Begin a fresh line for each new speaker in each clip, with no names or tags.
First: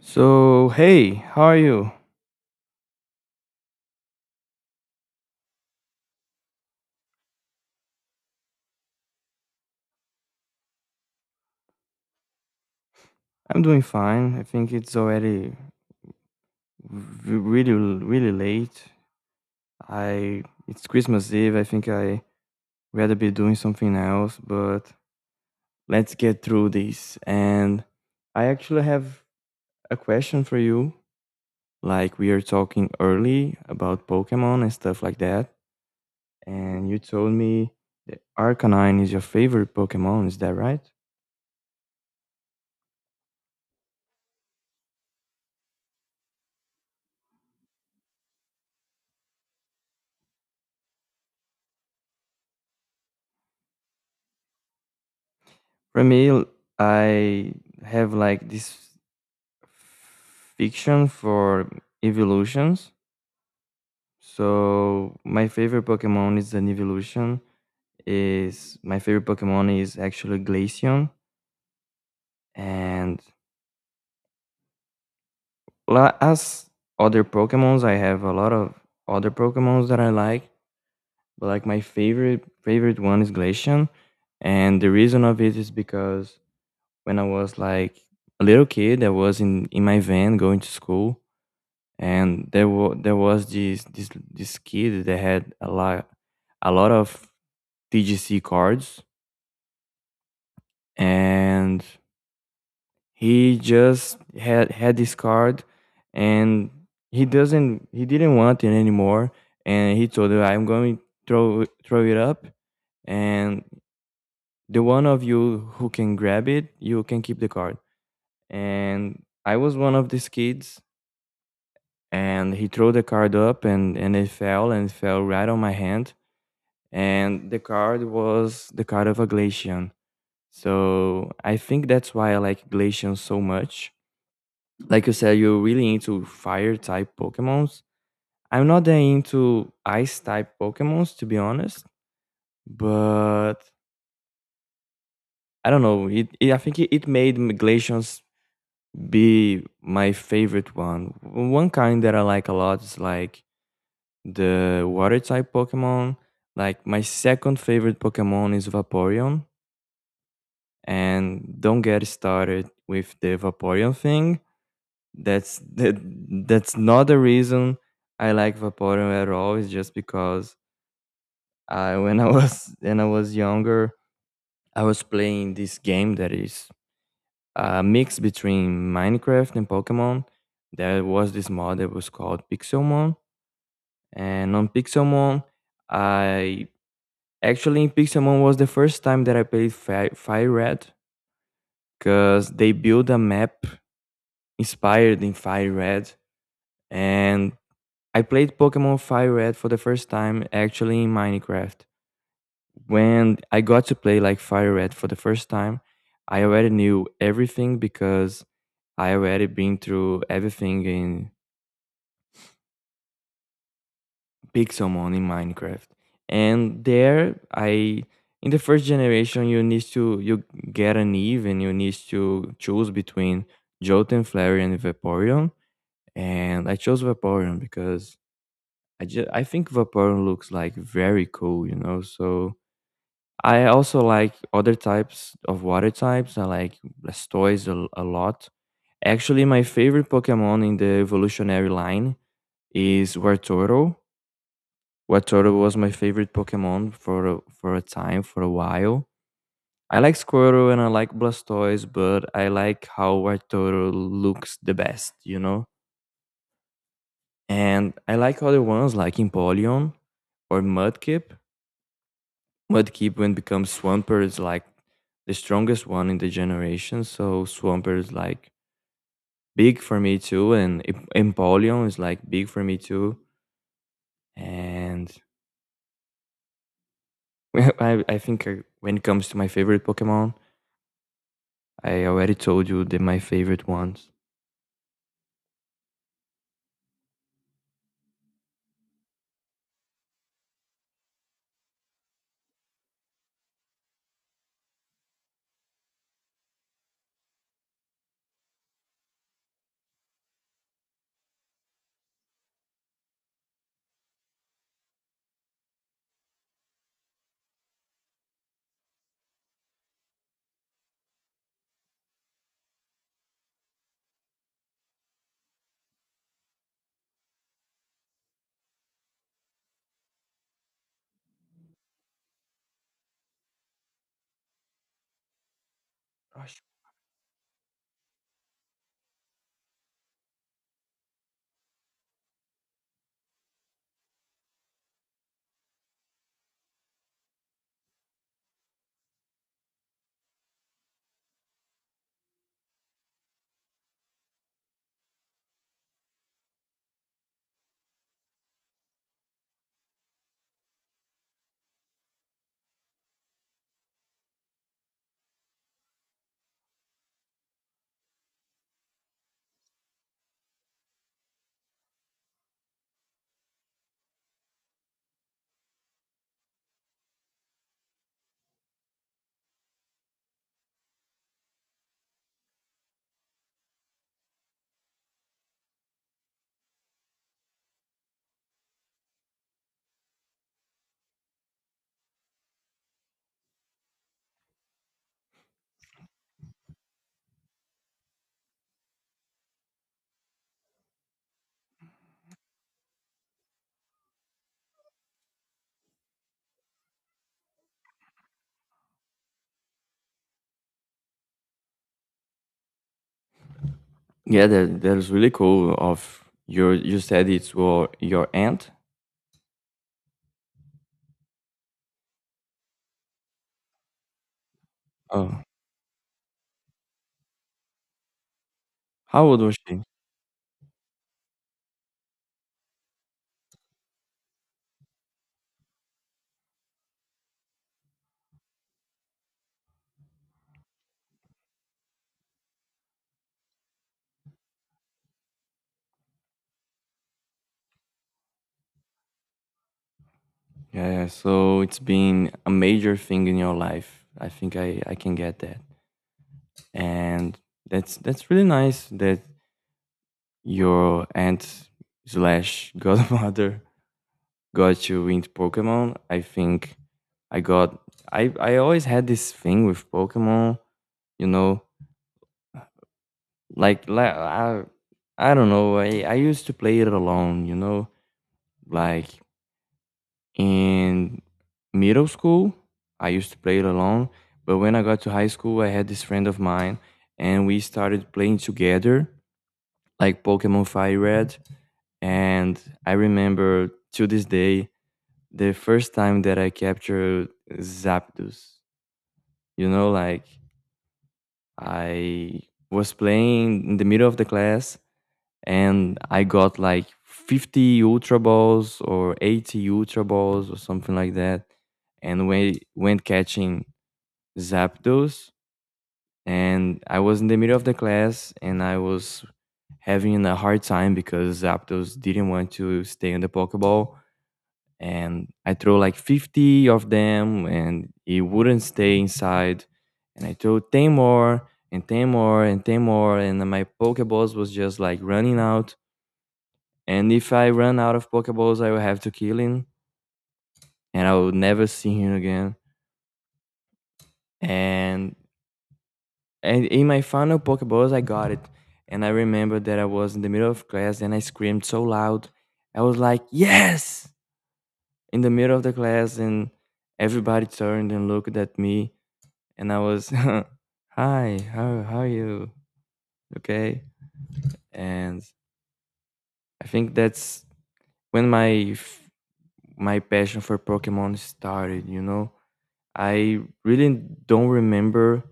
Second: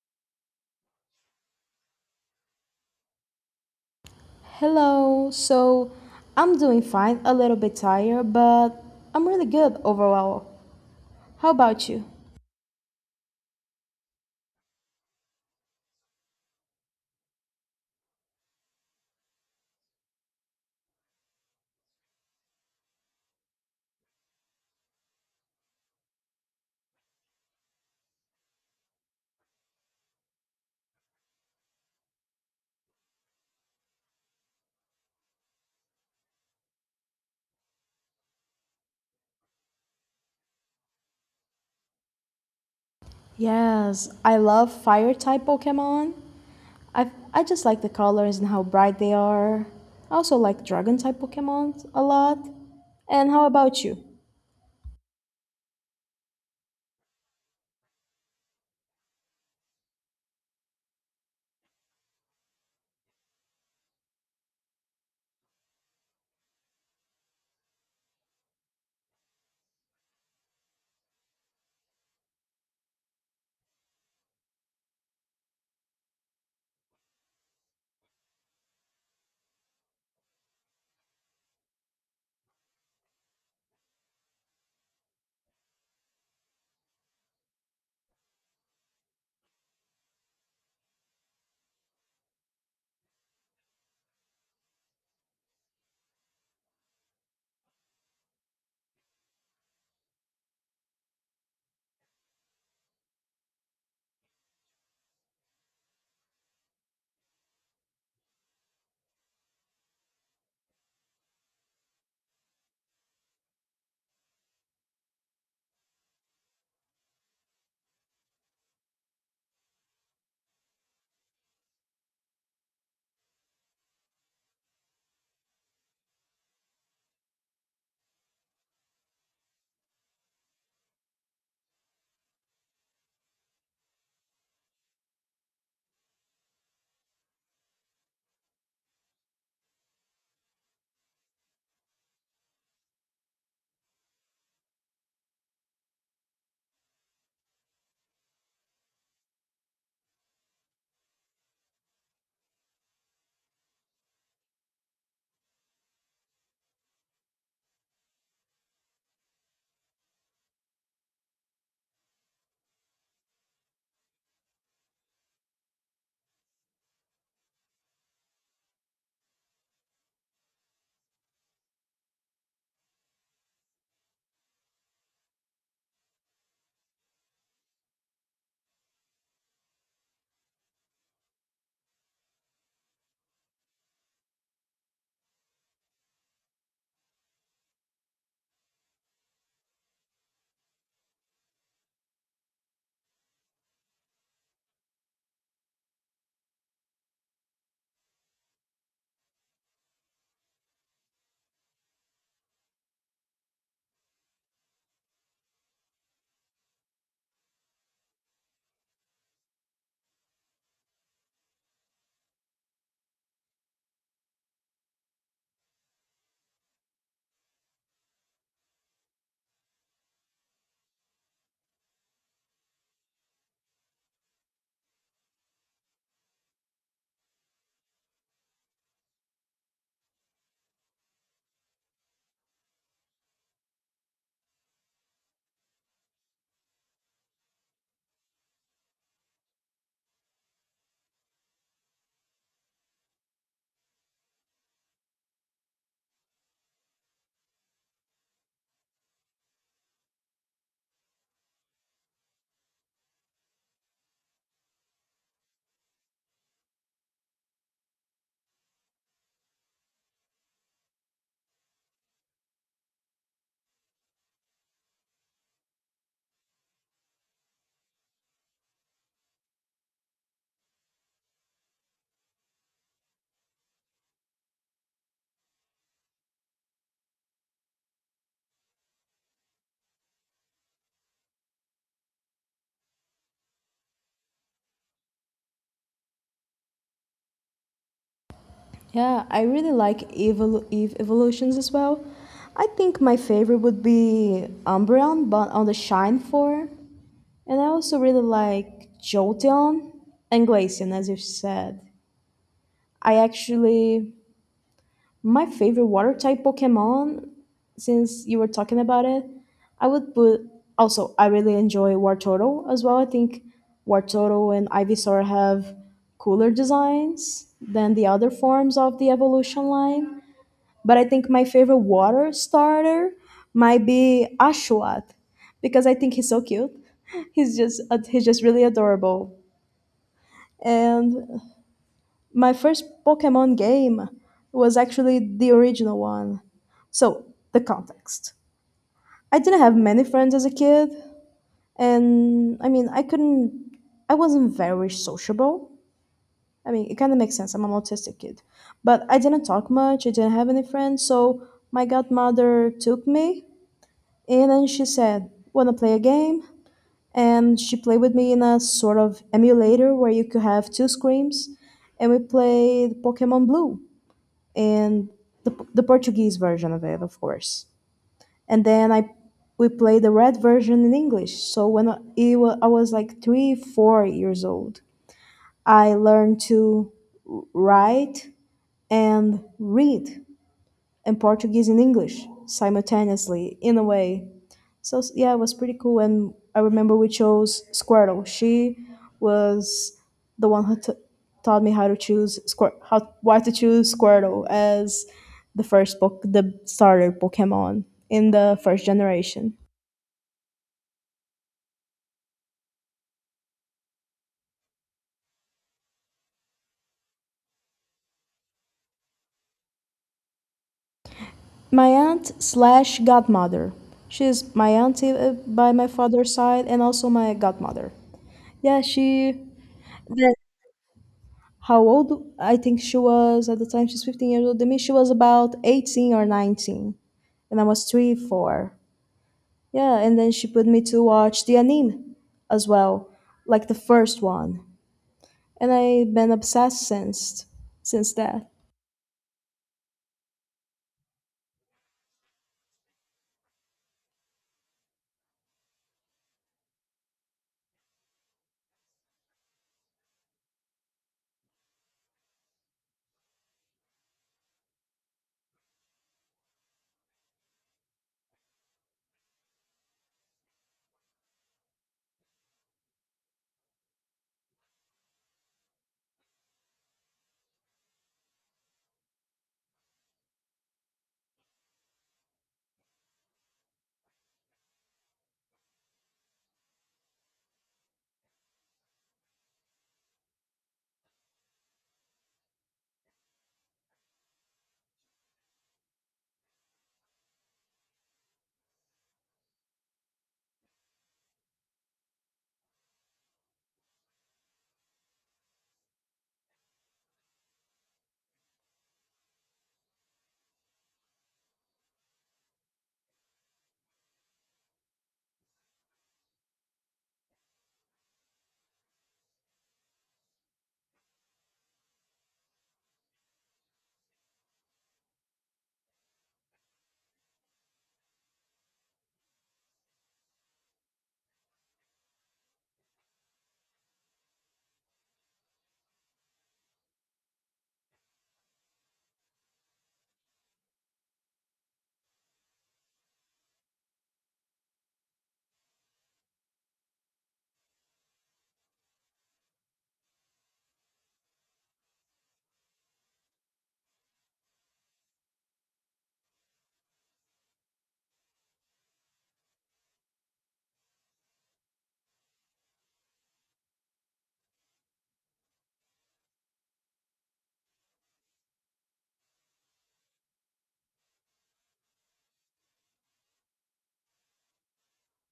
So, hey, how are you?
Hello. I'm doing fine, a little bit tired, but I'm really good overall. How about you?
I'm doing fine. I think it's already r- really really late. I It's Christmas Eve. I think I rather be doing something else, but let's get through this. And I actually have a question for you. Like we are talking early about Pokemon and stuff like that, and you told me that Arcanine is your favorite Pokemon, is that right?
Yes, I love fire type Pokemon. I just like the colors and how bright they are. I also like dragon type Pokemon a lot. And how about you?
For me, I have like this fiction for evolutions. So my favorite Pokemon is an evolution. Is my favorite Pokemon is actually Glaceon, and as other Pokemons, I have a lot of other Pokemons that I like, but like my favorite favorite one is Glaceon, and the reason of it is because when I was like a little kid, I was in my van going to school, and there was this kid that had a lot of TGC cards, and he just had this card, and he didn't want it anymore, and he told her, "I'm going to throw it up, and the one of you who can grab it, you can keep the card." And I was one of these kids, and he threw the card up, and it fell and it fell right on my hand and the card was the card of a Glacian. So I think that's why I like Glacian so much. Like you said, you're really into fire type Pokemons. I'm not that into ice type Pokemons, to be honest, but I don't know. It, I think it made Glacians be my favorite one. One kind that I like a lot is like the water type Pokemon. Like my second favorite Pokemon is Vaporeon and don't get started with the Vaporeon thing. That's that, that's not the reason I like Vaporeon at all. It's just because I when I was when I was younger, I was playing this game that is a mix between Minecraft and Pokemon. There was this mod that was called Pixelmon, and on Pixelmon, I actually in Pixelmon was the first time that I played Fi Fire Red because they built a map inspired in Fire Red, and I played Pokemon Fire Red for the first time actually in Minecraft. When I got to play like Fire Red for the first time, I already knew everything because I already been through everything in Pixelmon in Minecraft. And there I in the first generation you need to you get an Eve and you need to choose between Jolteon, Flareon, and Vaporeon. And I chose Vaporeon because I just I think Vaporeon looks like very cool, you know. So I also like other types of water types. I like Blastoise a lot. Actually, my favorite Pokemon in the evolutionary line is Wartortle. Wartortle was my favorite Pokemon for a time, for a while. I like Squirtle and I like Blastoise, but I like how Wartortle looks the best, you know. And I like other ones like Empoleon or Mudkip when becomes Swampert is like the strongest one in the generation. So Swampert is like big for me too, and Empoleon is like big for me too. And I think when it comes to my favorite Pokemon, I already told you that my favorite ones.
Yeah, I really like Eve evolutions as well. I think my favorite would be Umbreon, but on the Shine form. And I also really like Jolteon and Glaceon, as you said. I actually, my favorite water type Pokemon, since you were talking about it, I would put, also, I really enjoy Wartortle as well. I think Wartortle and Ivysaur have cooler designs than the other forms of the evolution line, but I think my favorite water starter might be Ashwat because I think he's so
Gosh.
cute. He's just really adorable. And my first Pokemon game was actually the original one. So, the context. I didn't have many friends as a kid, and I mean, I wasn't very sociable. I mean, it kind of makes sense. I'm an autistic kid. But I didn't talk much. I didn't have any friends. So my godmother took me. And then she said, "Wanna play a game?" And she played with me in a sort of emulator where you could have two screens. And we played Pokemon Blue and the Portuguese version of it, of course. And then I we played the red version in English. So when I was like three, 4 years old, I learned to write and read in Portuguese and English simultaneously in a way. Yeah, it was pretty cool. And I remember we chose Squirtle. She was the one who taught me how to choose Squir- how why to choose Squirtle as the first book, the starter Pokemon in the first generation.
Yeah, that is really cool. You said it's your aunt.
My aunt slash godmother. She's my auntie
Oh,
by my father's side and also my godmother. Yeah,
how
she.
old was she?
How old? I think she was at the time she's 15 years old. She was about 18 or 19, and I was three, four. Yeah, and then she put me to watch the anime as well, like the first one, and I've been obsessed since that.
Yeah, so it's been a major thing in your life. I think I can get that. And that's really nice that your aunt slash godmother got you into Pokemon. I think I got I always had this thing with Pokemon, you know, like I don't know. I used to play it alone, you know, like in middle school I used to play it alone, but when I got to high school I had this friend of mine and we started playing together like Pokemon Fire Red. And I remember to this day the first time that I captured Zapdos. You know, like I was playing in the middle of the class and I got like 50 Ultra Balls or 80 Ultra Balls or something like that. And we went catching Zapdos and I was in the middle of the class and I was having a hard time because Zapdos didn't want to stay on the Pokeball and I threw like 50 of them and it wouldn't stay inside and I threw 10 more and 10 more and 10 more and my Pokeballs was just like running out and if I run out of Pokeballs I will have to kill him and I will never see him again and and in my final Pokeballs, I got it. And I remember that I was in the middle of class and I screamed so loud. I was like, yes! In the middle of the class, and everybody turned and looked at me. And I was, hi, how are you? Okay. And I think that's when my passion for Pokemon started, you know? I really don't remember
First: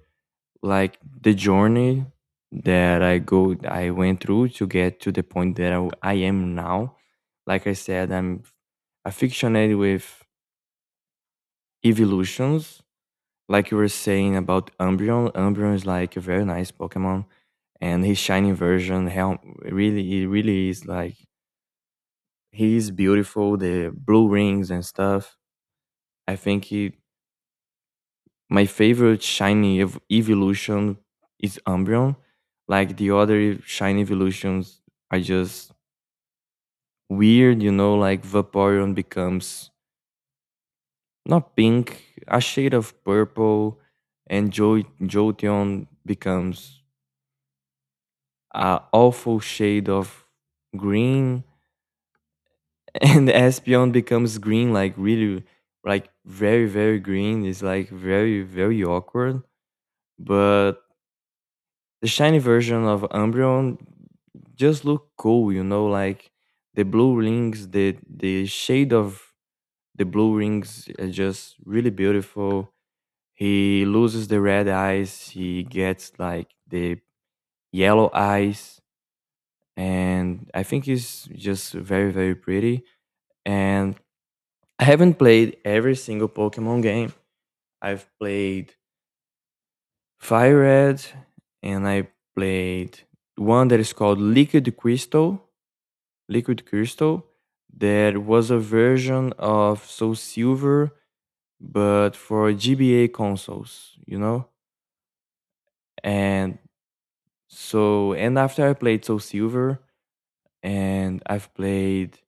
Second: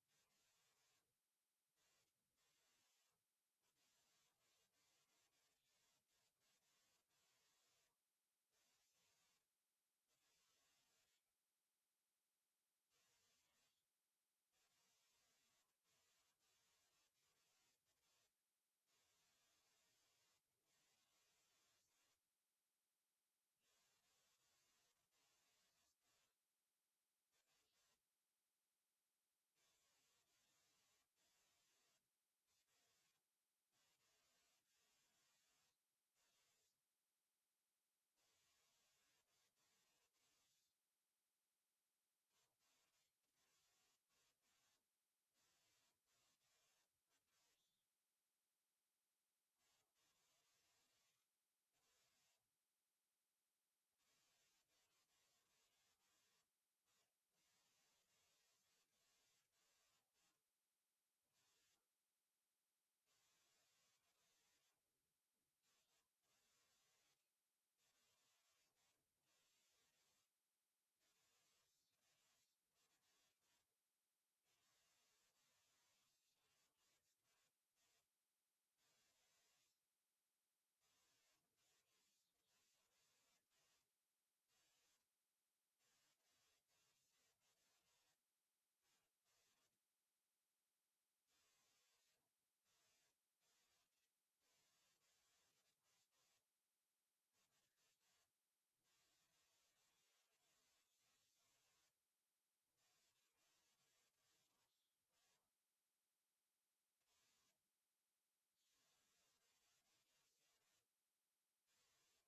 like the journey that I went through to get to the point that I am now. Like I said, I'm affectionated with evolutions. Like you were saying about Umbreon, Umbreon is like a very nice Pokemon, and his shiny version, hell, really, it really is like he is beautiful. The blue rings and stuff. I think he My favorite shiny evolution is Umbreon. Like the other shiny evolutions are just weird, you know, like Vaporeon becomes not pink, a shade of purple, and Jolteon becomes a awful shade of green, and Espeon becomes green, like really, like very, very green. It's like very, very awkward, but the shiny version of Umbreon just look cool, you know, like the blue rings, the shade of the blue rings are just really beautiful. He loses the red eyes, he gets like the yellow eyes, and I think he's just very, very pretty. And I haven't played every single Pokemon game. I've played Fire Red and I played one that is called Liquid Crystal. There was a version of Soul Silver, but for GBA consoles, you know? And so, and after I played Soul Silver, and I've played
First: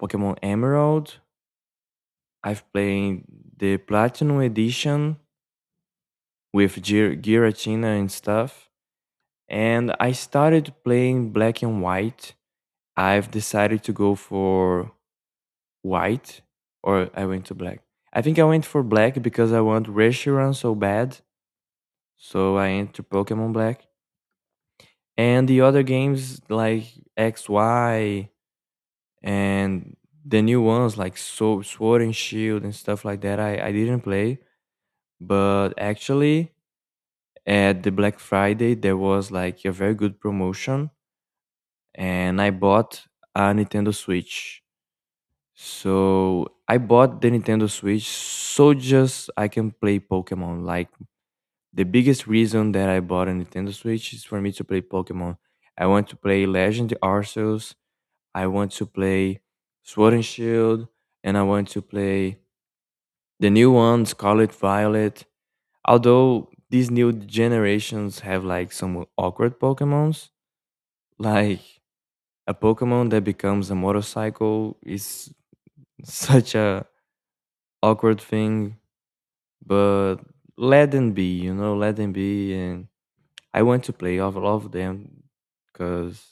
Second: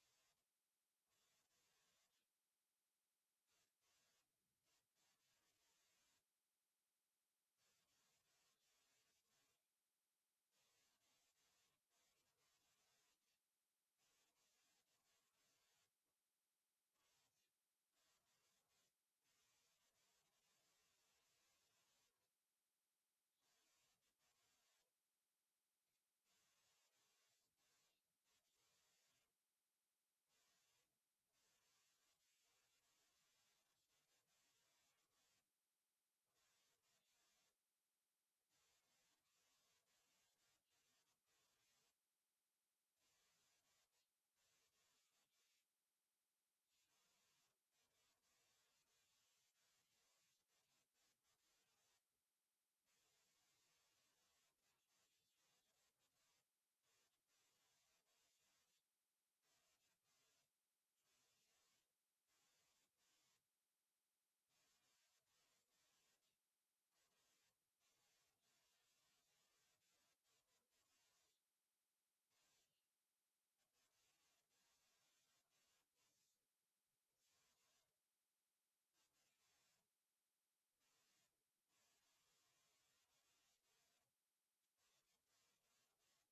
Pokemon Emerald, I've played the Platinum Edition with Giratina and stuff. And I started playing Black and White. I've decided to go for white or I went to black. I think I went for black because I want Reshiram so bad. So I went to Pokemon Black. And the other games like XY and the new ones like so Sword and Shield and stuff like that, I didn't play. But actually, at the Black Friday, there was like a very good promotion. And I bought a Nintendo Switch. So I bought the Nintendo Switch so just I can play Pokemon. Like the biggest reason that I bought a Nintendo Switch is for me to play Pokemon. I want to play Legend Arceus. I want to play Sword and Shield, and I want to play the new one, Scarlet Violet. Although these new generations have like some awkward Pokemons, like a Pokemon that becomes a motorcycle is such a awkward thing but let them be, you know, let them be. And I want to play all of them because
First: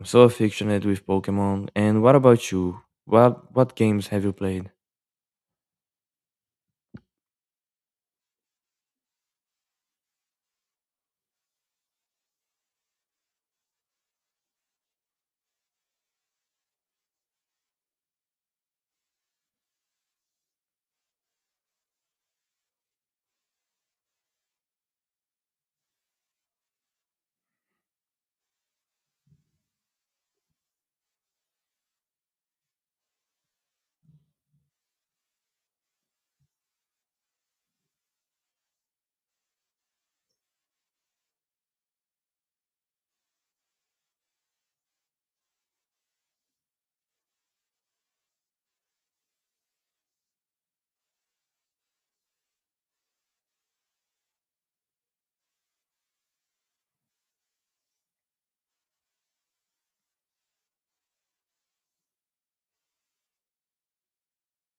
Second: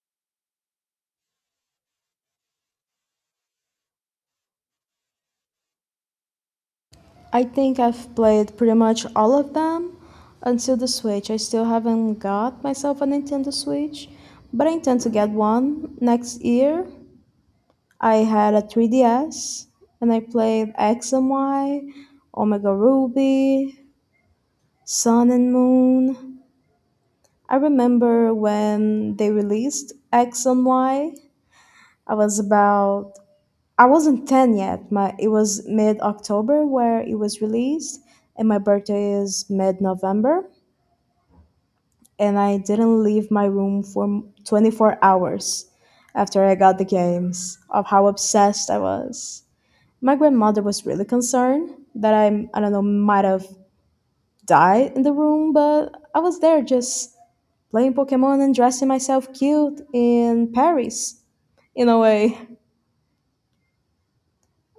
I'm so affectionate with Pokemon. And what about you? What games have you played?
I think I've played pretty much all of them until the Switch. I still haven't got myself a Nintendo Switch, but I intend to get one next year. I had a 3DS and I played X and Y, Omega Ruby, Sun and Moon. I remember when they released X and Y, I was about I wasn't 10 yet. My It was mid-October where it was released and my birthday is mid-November, and I didn't leave my room for 24 hours after I got the games of how obsessed I was. My grandmother was really concerned that I don't know, might have died in the room, but I was there just playing Pokemon and dressing myself cute in Paris, in a way.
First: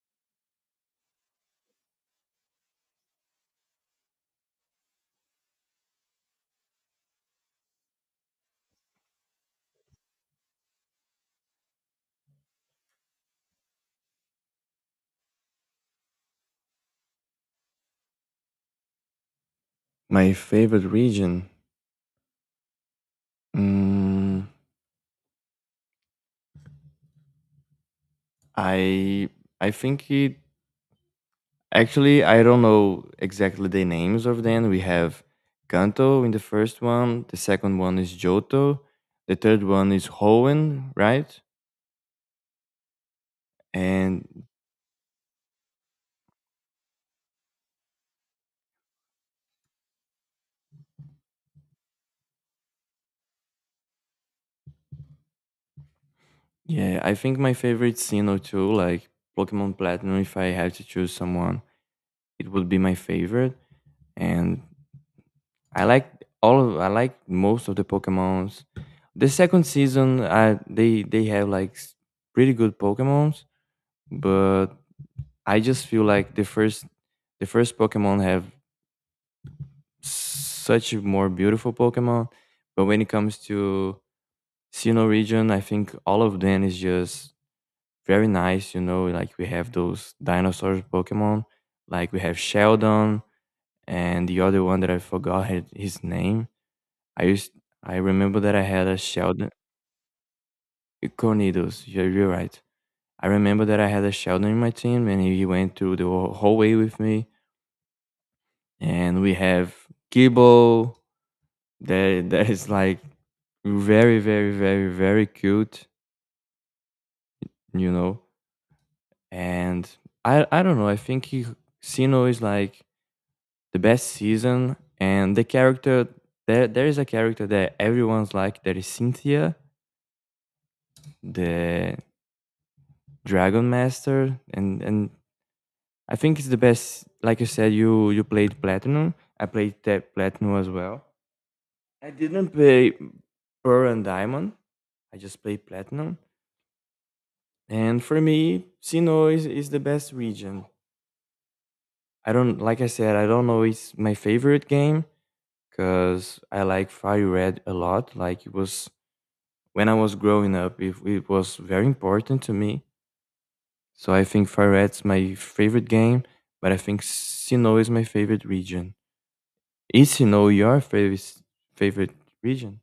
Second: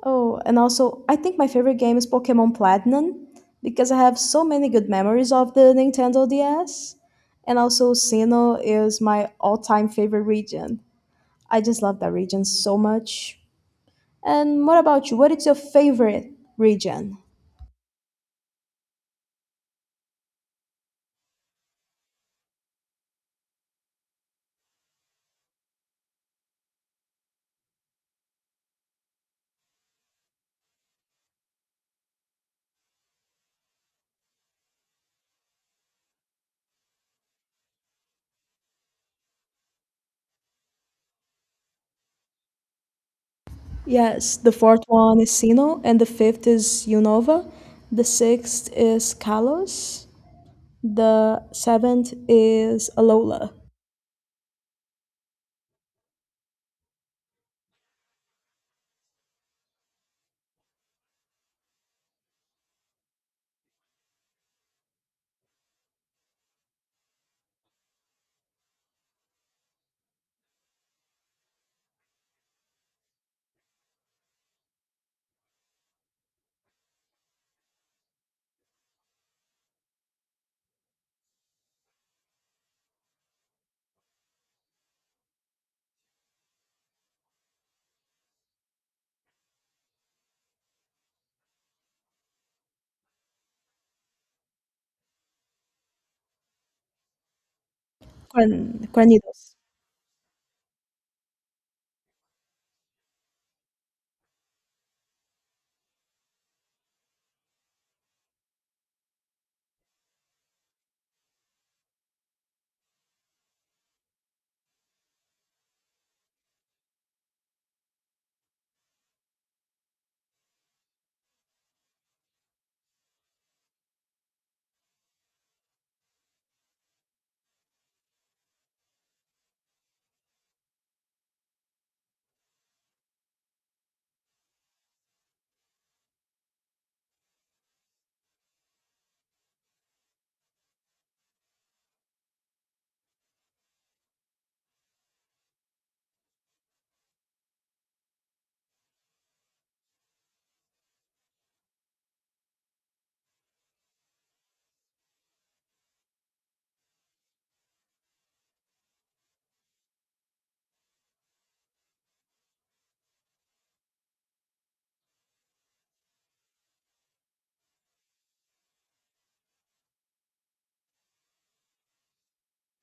Oh, and also, I think my favorite game is Pokemon Platinum because I have so many good memories of the Nintendo DS. And also, Sinnoh is my all time favorite region. I just love that region so much. And what about you? What is your favorite region?
My favorite region. Mm, I I think it actually I don't know exactly the names of them. We have Kanto in the first one, the second one is Johto, the third one is Hoenn, right? And
Yes, the fourth one is Sino, and the fifth is Unova. The sixth is Kalos. The seventh is Alola.
yeah, I think my favorite Sinnoh too, like Pokemon Platinum, if I had to choose someone, it would be my favorite. And I like all of I like most of the Pokemons. The second season, I they have like pretty good Pokemons, but I just feel like the first Pokemon have such a more beautiful Pokemon. But when it comes to Sinnoh region, I think all of them is just very nice. You know, like we have those dinosaurs Pokemon, like we have Sheldon and the other one that I forgot his name. I used I remember that I had a Sheldon
Cuernidos.
Cornidos. You're right. I remember that I had a Sheldon in my team, and he went through the whole way with me. And we have Gibbo. That is like very very very very cute you know and i don't know I think sino is like the best season and the character there is a character that everyone's like that is Cynthia, the Dragon Master and I think it's the best like you said you played Platinum. I played that Platinum as well. I didn't play Pearl and Diamond. I just played Platinum. And for me, Sinnoh is the best region. I don't like I said, I don't know it's my favorite game because I like Fire Red a lot. Like it was when I was growing up, it was very important to me. So I think Farette's my favorite game, but I think Sinnoh is my favorite region. Is Sinnoh your favorite favorite region?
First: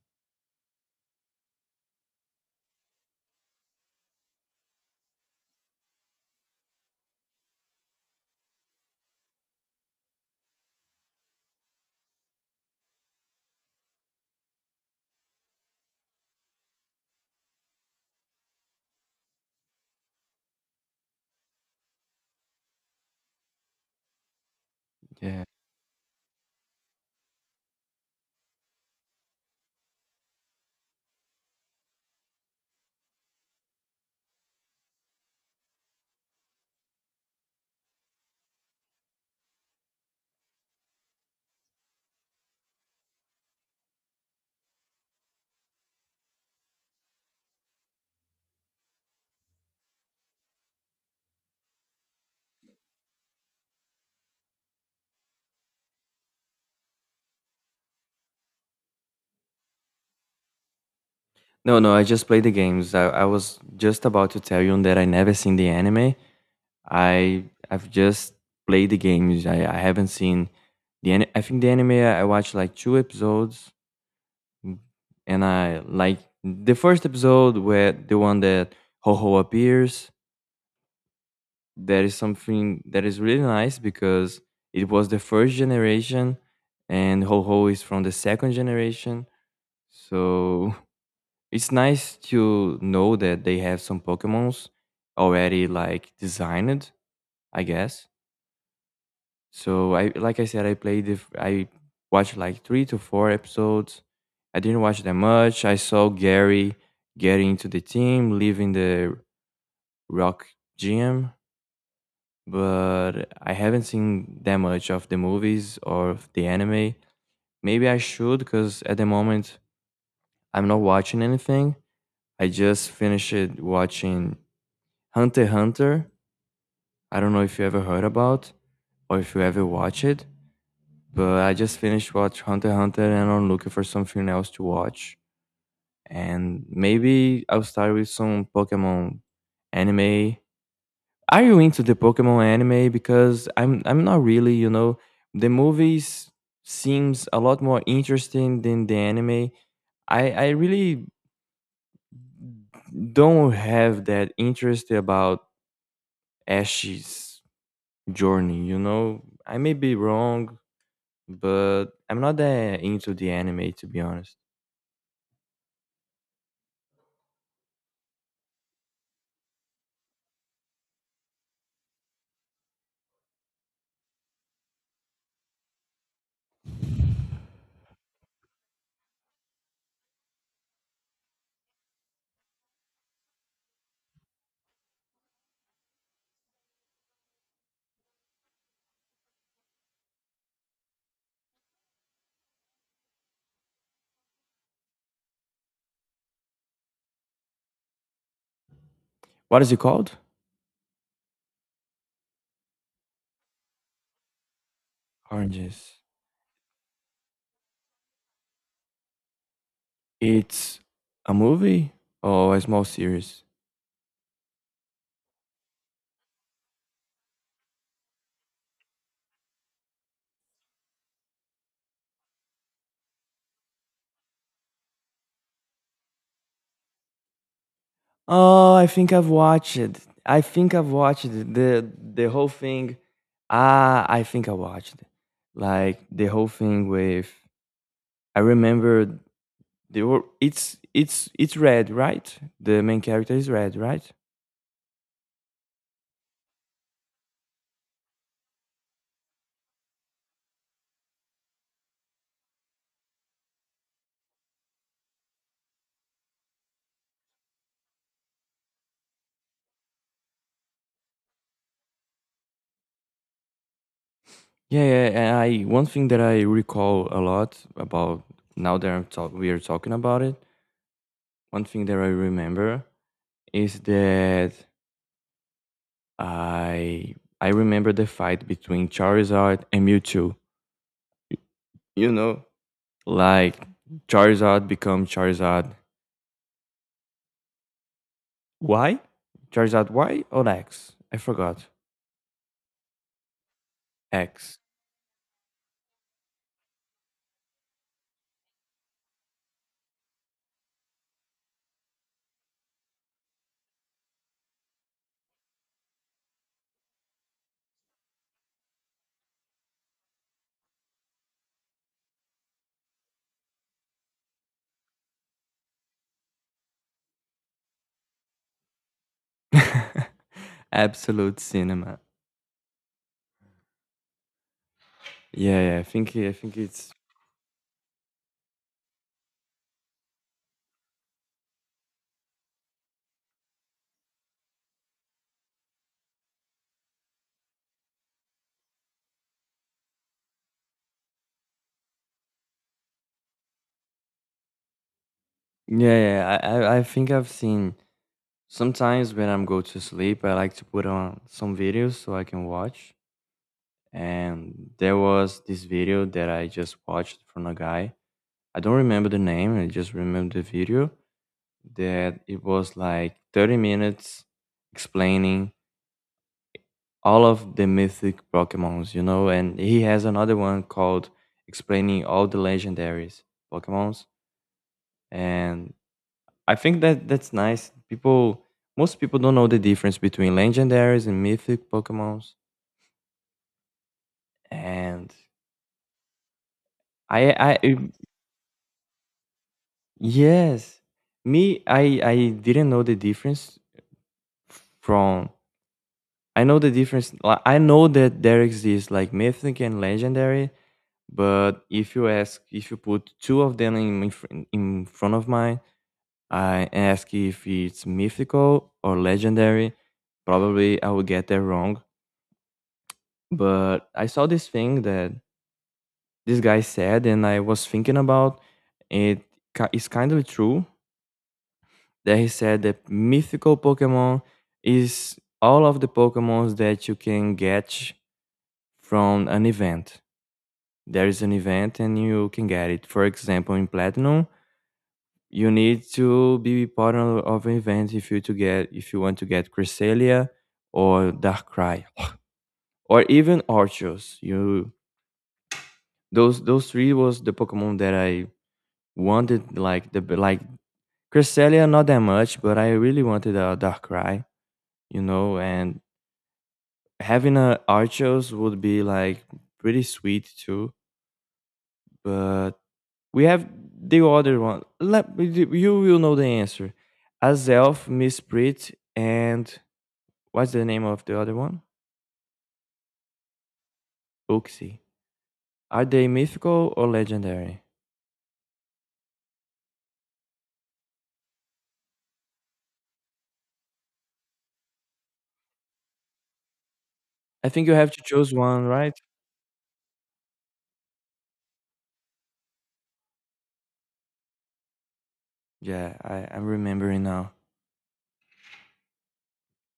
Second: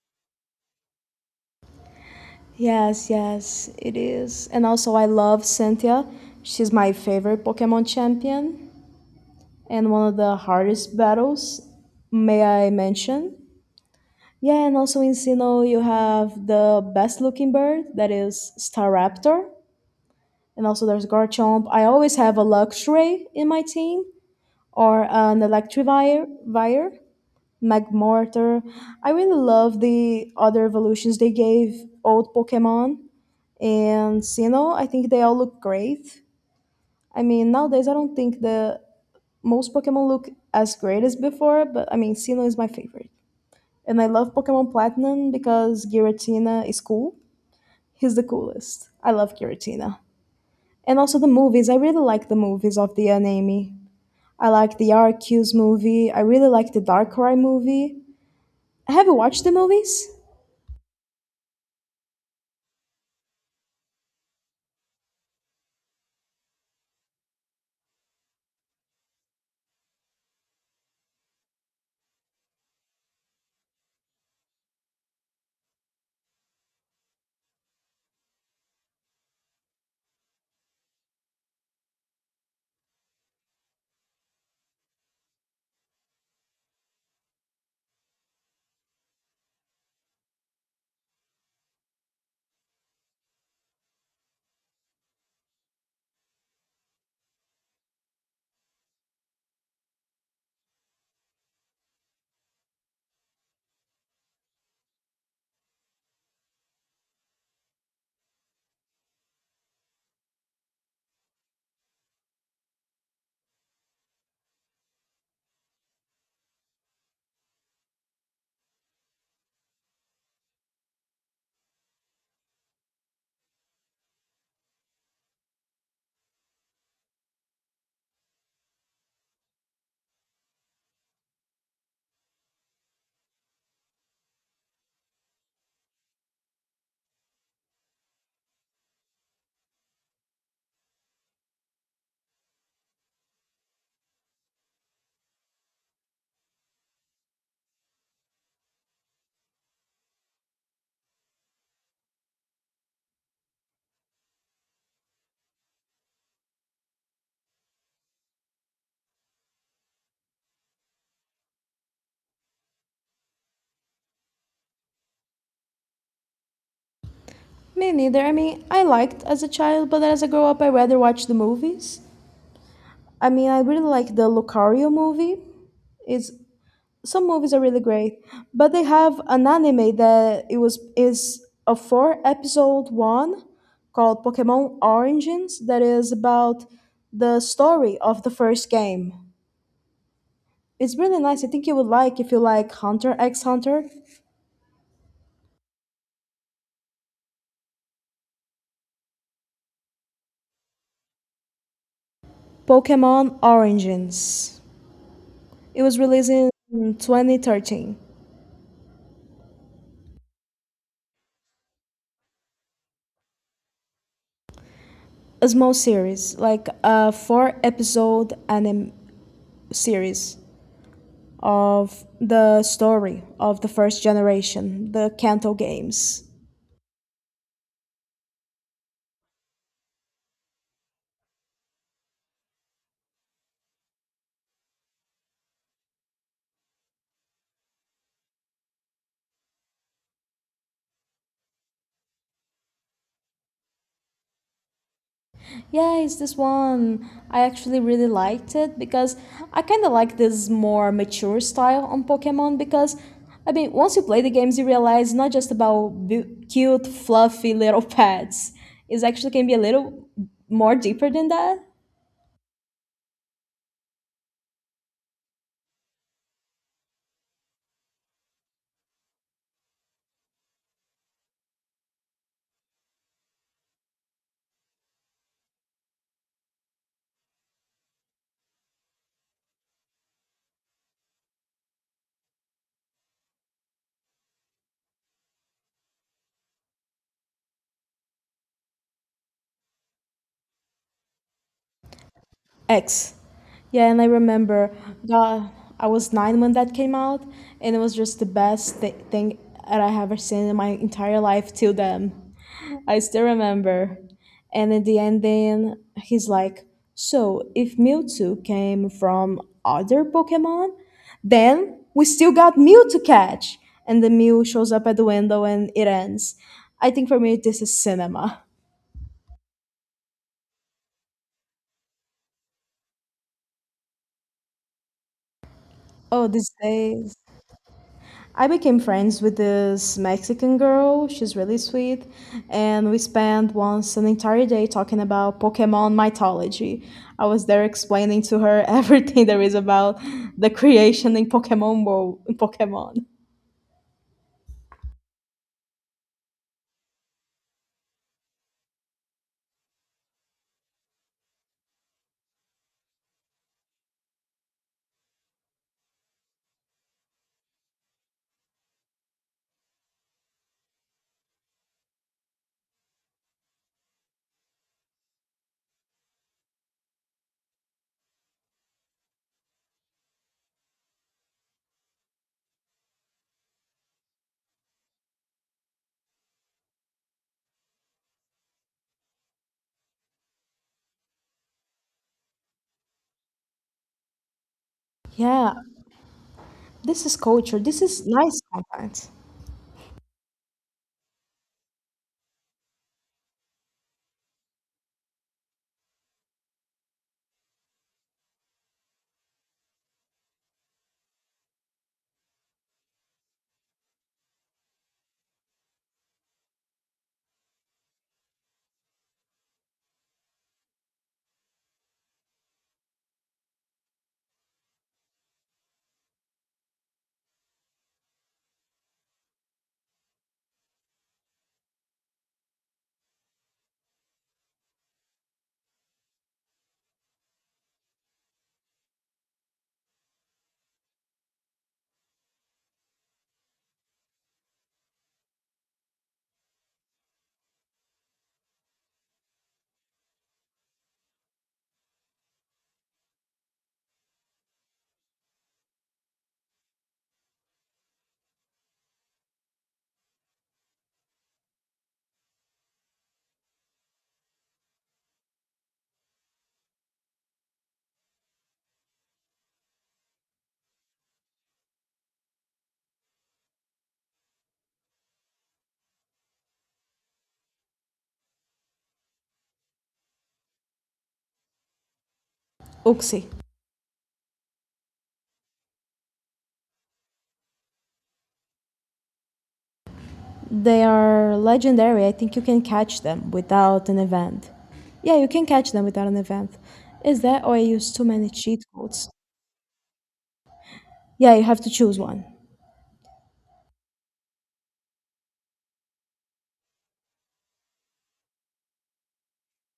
Yes, yes, it is. And also, I love Cynthia. She's my favorite Pokemon champion and one of the hardest battles, may I mention. Yeah, and also in Sinnoh, you have the best looking bird, that is Staraptor. And also there's Garchomp. I always have a Luxray in my team or an
Yeah.
Electivire, Vire, Magmortar. I really love the other evolutions they gave old Pokemon. And you know, I think they all look great. I mean, nowadays I don't think the most Pokemon look as great as before, but I mean, Sinnoh is my favorite. And I love Pokemon Platinum because Giratina is cool. He's the coolest. I love Giratina. And also the movies. I really like the movies of the anime. I like the RQ's movie. I really like the Darkrai movie. Have you watched the movies?
No, no, I just played the games. I was just about to tell you that I never seen the anime. I I've just played the games. I haven't seen I think the anime I watched like two episodes, mm, and I like the first episode where the one that Ho Ho appears, that is something that is really nice because it was the first generation and Ho Ho is from the second generation. So it's nice to know that they have some Pokemons already like designed, I guess. So I like I said, I played the f- I watched like three to four episodes. I didn't watch that much. I saw Gary getting into the team, leaving the rock gym, but I haven't seen that much of the movies or of the anime. Maybe I should, because at the moment I'm not watching anything. I just finished watching Hunter x Hunter. I don't know if you ever heard about or if you ever watch it, but I just finished watch Hunter x Hunter and I'm looking for something else to watch. And maybe I'll start with some Pokemon anime. Are you into the Pokemon anime? Because I'm not really, you know. The movies seems a lot more interesting than the anime. I really don't have that interest about Ash's journey, you know. I may be wrong, but I'm not that into the anime to be honest.
Me neither. I mean, I liked as a child, but as I grow up, I rather watch the movies. I mean, I really like the Lucario movie. It's, some movies are really great, but they have an anime that it was is a four episode one called Pokemon Origins that is about the story of the first game. It's really nice. I think you would like if you like Hunter x Hunter.
What is it called?
Pokemon Origins. It was
Oranges.
released in 2013.
It's a movie or a small series?
A small series, like a four episode anime series of the story of the first generation, the Kanto games.
Oh, I think I've watched it. I think I've watched it, the whole thing. Ah, I think I watched it. Like the whole thing with. I remember they were. It's red, right? The main character is red, right?
Yeah, it's this one. I actually really liked it because I kind of like this more mature style on Pokemon because I mean, once you play the games, you realize not just about cute, fluffy little pets. It's actually can be a little more deeper than that.
Yeah, yeah. And I one thing that I recall a lot about now that we are talking about it. One thing that I remember is that I I remember the fight between Charizard and Mewtwo. You know, like Charizard become Charizard. Why? Charizard Y or X? I forgot.
X. Yeah, and I
X.
remember, God, I was nine when that came out, and it was just the best thing that I have ever seen in my entire life till then. I still remember. And in the ending, he's like, "So if Mewtwo came from other Pokemon, then we still got Mew to catch." And the Mew shows up at the window and it ends. I think for me, this is cinema.
Absolute cinema. Yeah, yeah.
Oh,
I
these
think it's
days. I became friends with this Mexican girl. She's really sweet. And we spent once an entire day talking about Pokemon mythology. I was there explaining to her everything there is about the creation in Pokemon world, in Pokemon.
yeah, yeah. I think I've seen sometimes when I'm go to sleep, I like to put on some videos so I can watch. And there was this video that I just watched from a guy. I don't remember the name. I just remember the video that it was like 30 minutes explaining all of the mythic Pokemons, you know, and he has another one called Explaining All the Legendaries Pokemons. And I think that that's nice. People, most people don't know the difference between legendaries and mythic Pokemons. And
Yeah, this is
I, I,
culture. This
I-
is nice content.
yes, me, I didn't know the difference from. I know the difference. Like, I know that there exists like mythic and legendary, but if you ask, if you put two of them in front of mine, I ask if it's mythical or legendary. Probably I would get that wrong. But I saw this thing that this guy said, and I was thinking about it. It's kind of true that he said that mythical Pokemon is all of the Pokemons that you can get from an event. There is an event, and you can get it. For example, in Platinum you need to be part of an event if you want to get Cresselia or Darkrai or even Archos. You those three was the Pokemon that I wanted like the like Cresselia not that much, but I really wanted a Darkrai, you know, and having a Archos would be like pretty sweet too. But we have the other one. Let you will know the answer. Azelf, Miss Prit, and what's the name of the other one?
Uxie.
Uxie. Are they mythical or legendary?
They are legendary. I think you can catch them without an event. Yeah, you can catch them without an event. Is that
I
or I
think you have
use
to
too many
choose one,
cheat
right?
codes? Yeah, you have to choose one.
Yeah, I'm remembering now.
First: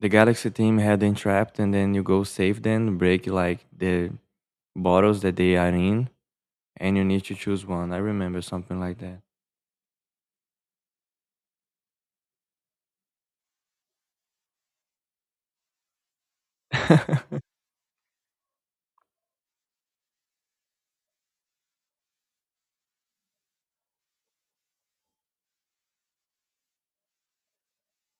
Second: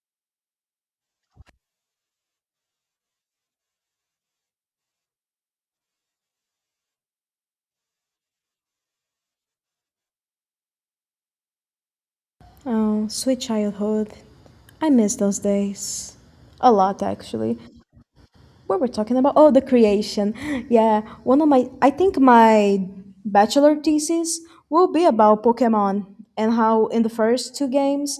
The Galaxy team had them trapped, and then you go save them, break like the bottles that they are in, and you need to choose one. I remember something like that.
Oh, sweet childhood. I miss those days. A lot, actually. What were we talking about? Oh, the creation. Yeah, one of my, I think my bachelor thesis will be about Pokemon and how in the first two games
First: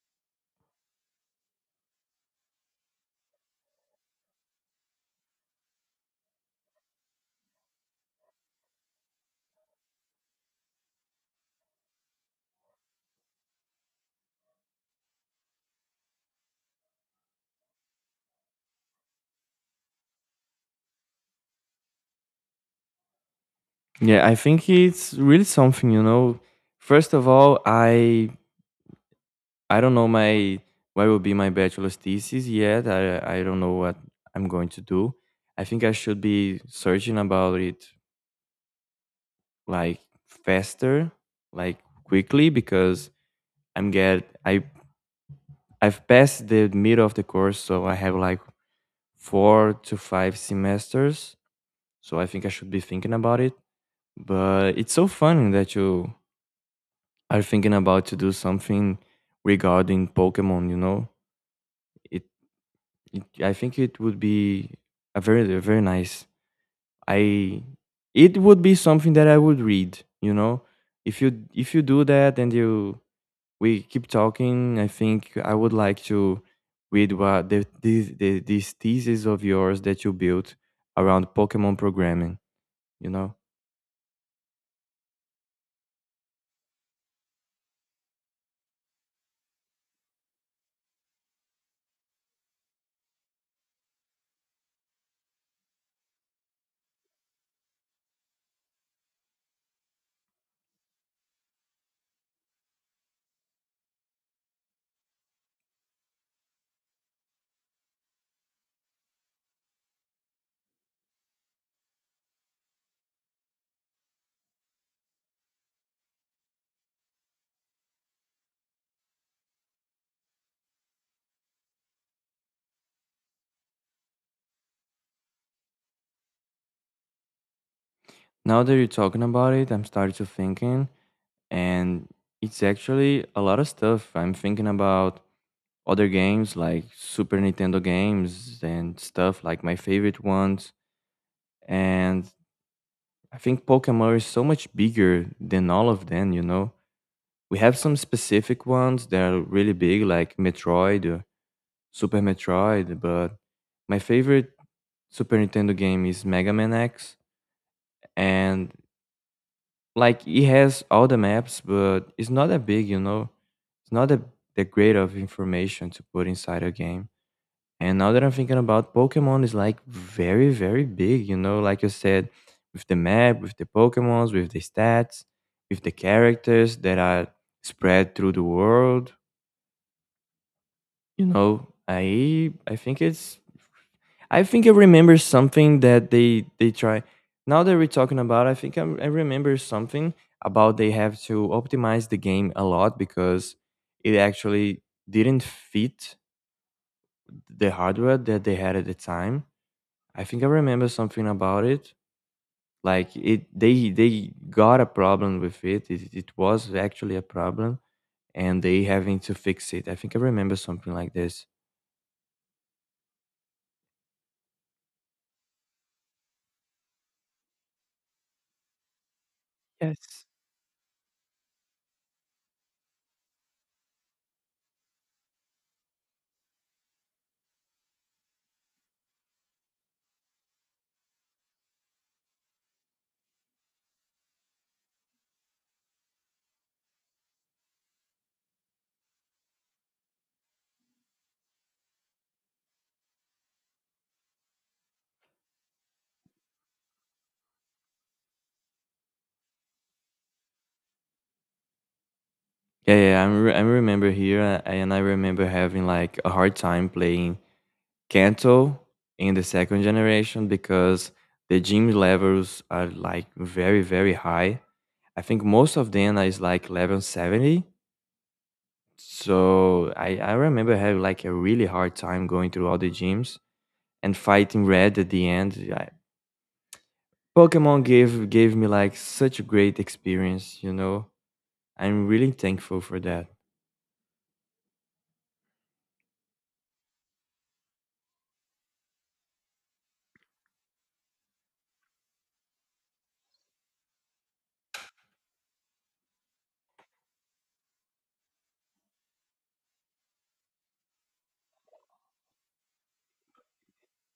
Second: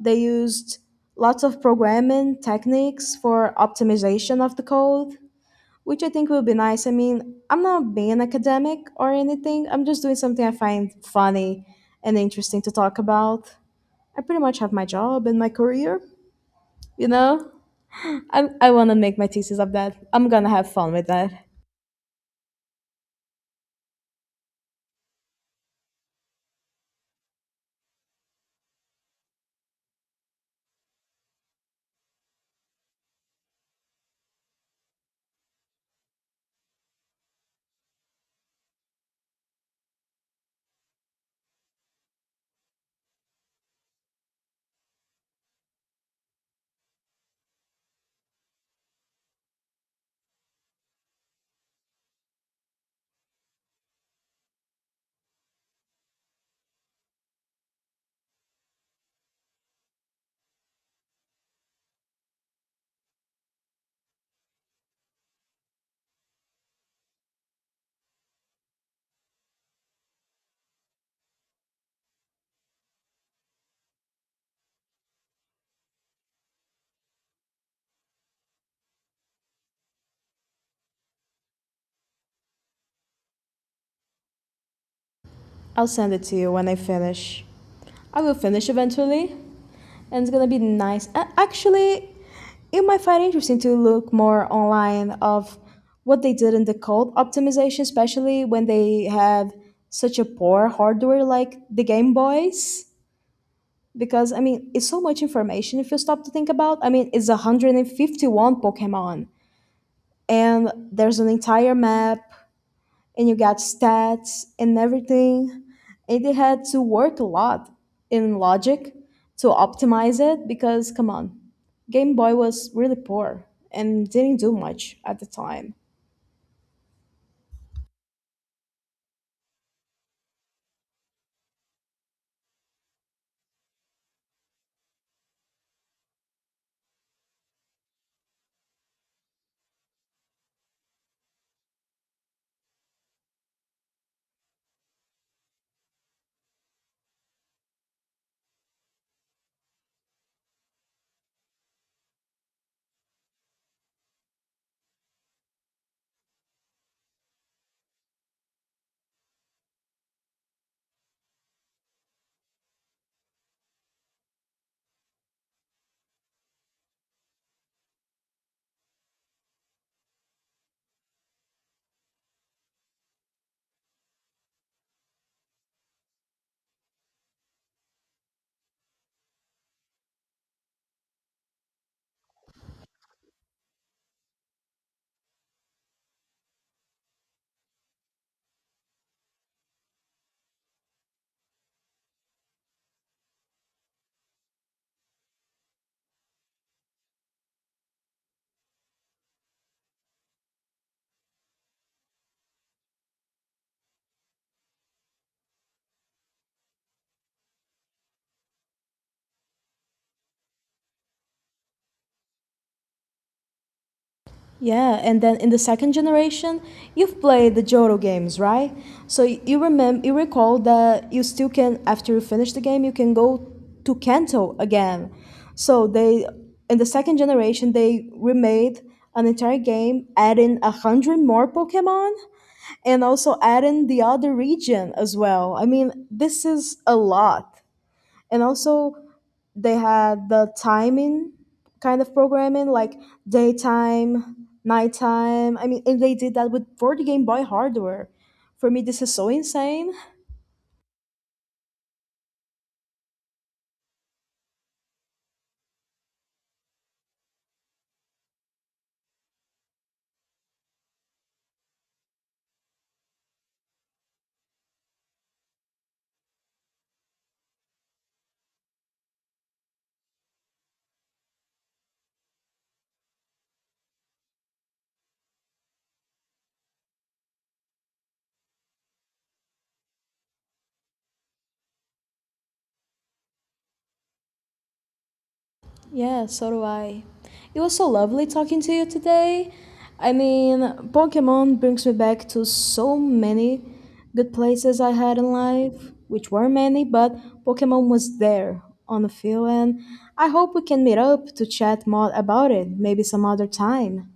they used lots of programming techniques for optimization of the code, which I think will be nice. I mean, I'm not being academic or anything, I'm just doing something I find funny and interesting to talk about. I pretty much have my job and my career, you know? I want to make my thesis of that. I'm gonna have fun with that.
Yeah, I think it's really something, you know. First of all, I don't know my what will be my bachelor's thesis yet. I don't know what I'm going to do. I think I should be searching about it like faster, like quickly because I'm get I I've passed the middle of the course, so I have like four to five semesters. So I think I should be thinking about it. But it's so funny that you are thinking about to do something regarding Pokemon. You know, it I think it would be a very nice. I it would be something that I would read. You know, if you do that and you we keep talking, I think I would like to read what these thesis of yours that you built around Pokemon programming. You know,
I'll send it to you when I finish. I will finish eventually, and it's gonna be nice. A- Actually, you might find it interesting to look more online of what they did in the code optimization, especially when they had such a poor hardware like the Game Boys. Because I mean, it's so much information if you stop to think about. I mean, it's 151 Pokemon, and there's an entire map and you got stats and everything, and they had to work a lot in logic to optimize it because come on, game boy was really poor and didn't do much at the time.
now that you're talking about it, I'm starting to thinking, and it's actually a lot of stuff I'm thinking about other games like Super Nintendo games and stuff like my favorite ones. And I think Pokemon is so much bigger than all of them, you know. We have some specific ones that are really big, like Metroid or Super Metroid, but my favorite Super Nintendo game is Mega Man X. And like it has all the maps, but it's not that big, you know. It's not that great of information to put inside a game. And now that I'm thinking about Pokemon is like very, very big, you know, like you said, with the map, with the Pokemons, with the stats, with the characters that are spread through the world. You know, I think it's I think I remember something that they try now that we're talking about, I think I remember something about they have to optimize the game a lot because it actually didn't fit the hardware that they had at the time. I think I remember something about it. They got a problem with it. It was actually a problem, and they having to fix it. I think I remember something like this.
Yeah, and then in the second generation, you've played the Johto games, right? So you remember, you
Yes.
recall that you still can, after you finish the game, you can go to Kanto again. So they, in the second generation, they remade an entire game, adding 100 more Pokemon, and also adding the other region as well. I mean, this is a lot, and also they had the timing kind of programming like daytime, nighttime. I mean, and they did that with board game boy hardware. For me, this is so insane.
Yeah, yeah. I remember here, and I remember having like a hard time playing Kanto in the second generation because the gym levels are like very very high. I think most of them is like level 70, so I remember having like a really hard time going through all the gyms and fighting red at the end. I, Pokemon gave me like such a great experience, you know. I'm really thankful for that.
Yeah, so do I. It was so lovely talking to you today. I mean, Pokemon brings me back to so many good places I had in life, which weren't many, but Pokemon was there on the field, and I hope we can meet up to chat more about it, maybe some other time.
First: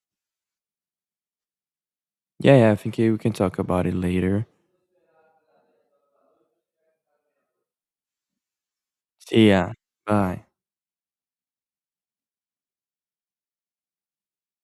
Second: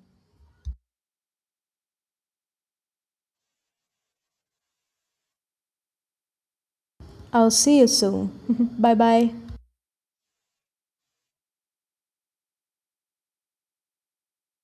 Yeah, yeah, I think we can talk about it later.
I'll see you soon. Bye bye.
See ya. Bye.